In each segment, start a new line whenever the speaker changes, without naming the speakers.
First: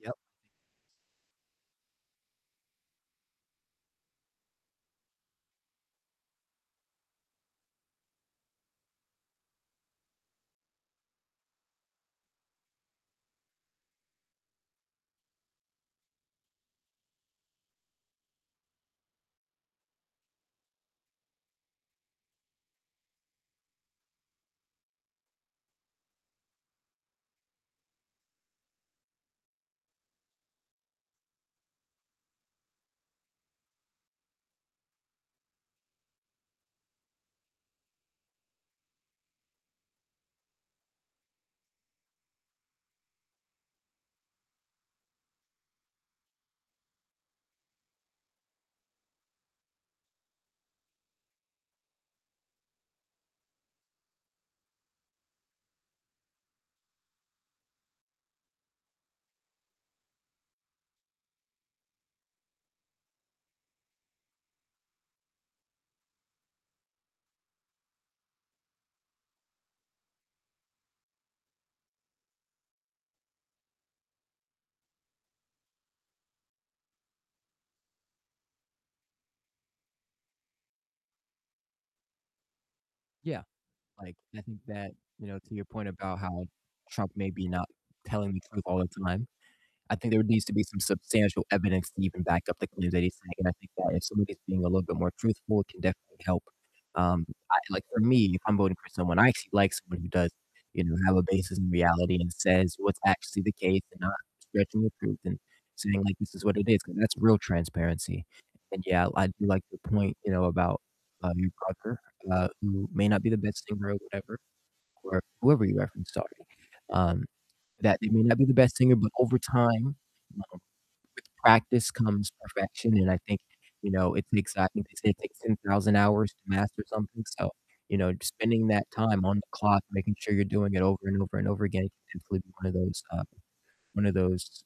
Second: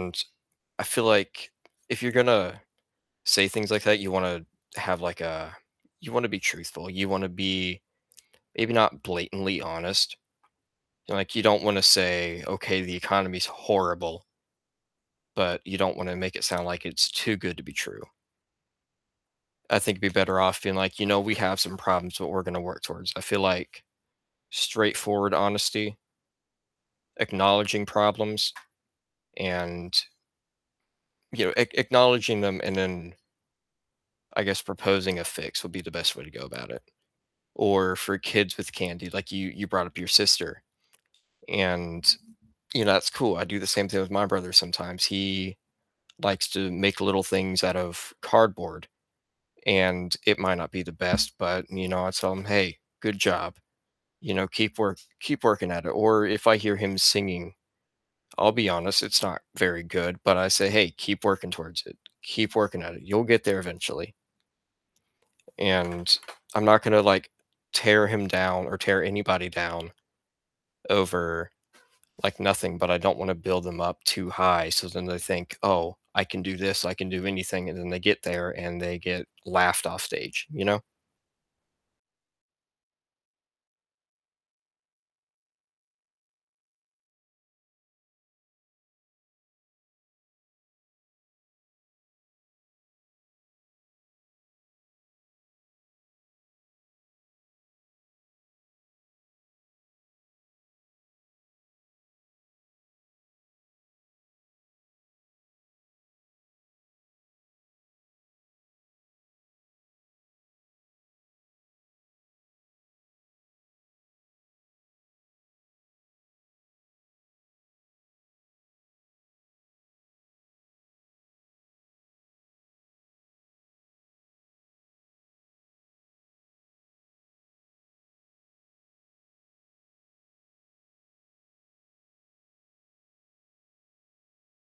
Yep.
I feel like if you're gonna say things like that, you want to have, like a you want to be truthful. You wanna be maybe not blatantly honest. Like, you don't want to say, "Okay, the economy's horrible." But you don't want to make it sound like it's too good to be true. I think it'd be better off being like, "You know, we have some problems, but we're gonna work towards." I feel like straightforward honesty acknowledging problems and you know, ac acknowledging them and then I guess proposing a fix would be the best way to go about it. Or for kids with candy, like, you you brought up your sister and, you know, that's cool, I do the same thing with my brother sometimes. He likes to make little things out of cardboard and it might not be the best, but, you know, I tell him, "Hey, good job." You know, "Keep work keep working at it." Or if I hear him singing, I'll be honest, it's not very good, but I say, "Hey, keep working towards it, keep working at it, you'll get there eventually." And I'm not gonna, like, tear him down or tear anybody down over, like, nothing, but I don't wanna build them up too high, so then they think, "Oh, I can do this, I can do anything," and then they get there and they get laughed off stage, you know?
Yeah. Like, I think that, you know, to your point about how Trump may be not telling the truth all the time, I think there needs to be some substantial evidence to even back up the claims that he's saying, and I think that if somebody's being a little bit more truthful, it can definitely help, um, I like for me, if I'm voting for someone I actually like, someone who does, you know, have a basis in reality and says what's actually the case and not stretching the truth and saying like, "This is what it is," 'cause that's real transparency. And yeah, I do like the point, you know, about, uh, your brother, uh, who may not be the best singer or whatever, or whoever you referenced, sorry. Um, that they may not be the best singer, but over time, um, with practice comes perfection, and I think, you know, it's an exciting they say it takes 10,000 hours to master something, so, you know, just spending that time on the clock, making sure you're doing it over and over and over again can definitely be one of those, uh, one of those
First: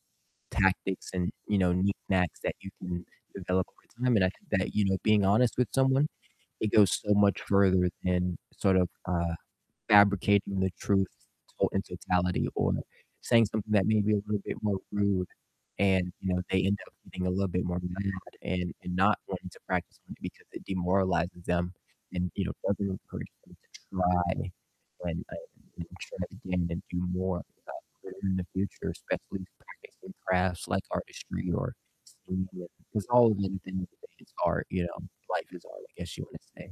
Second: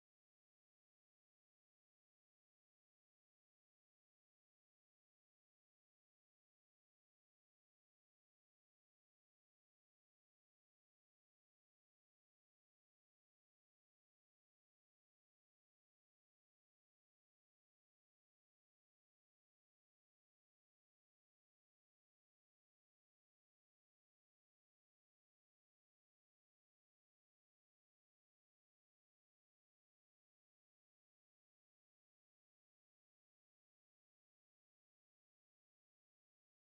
tactics and, you know, knick-knacks that you can develop over time, and I think that, you know, being honest with someone, it goes so much further than sort of, uh, fabricating the truth to in totality or saying something that may be a little bit more rude and, you know, they end up getting a little bit more mad and and not wanting to practice on it because it demoralizes them and, you know, doesn't encourage them to try and and and try again and do more, uh, later in the future, especially practicing crafts like artistry or singing. 'Cause all of these things, they just are you know, life is art, I guess you wanna say.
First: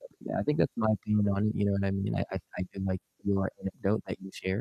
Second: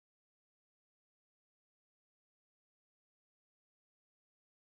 But yeah, I think that's my opinion on it, you know what I mean? I I did like your anecdote that you shared.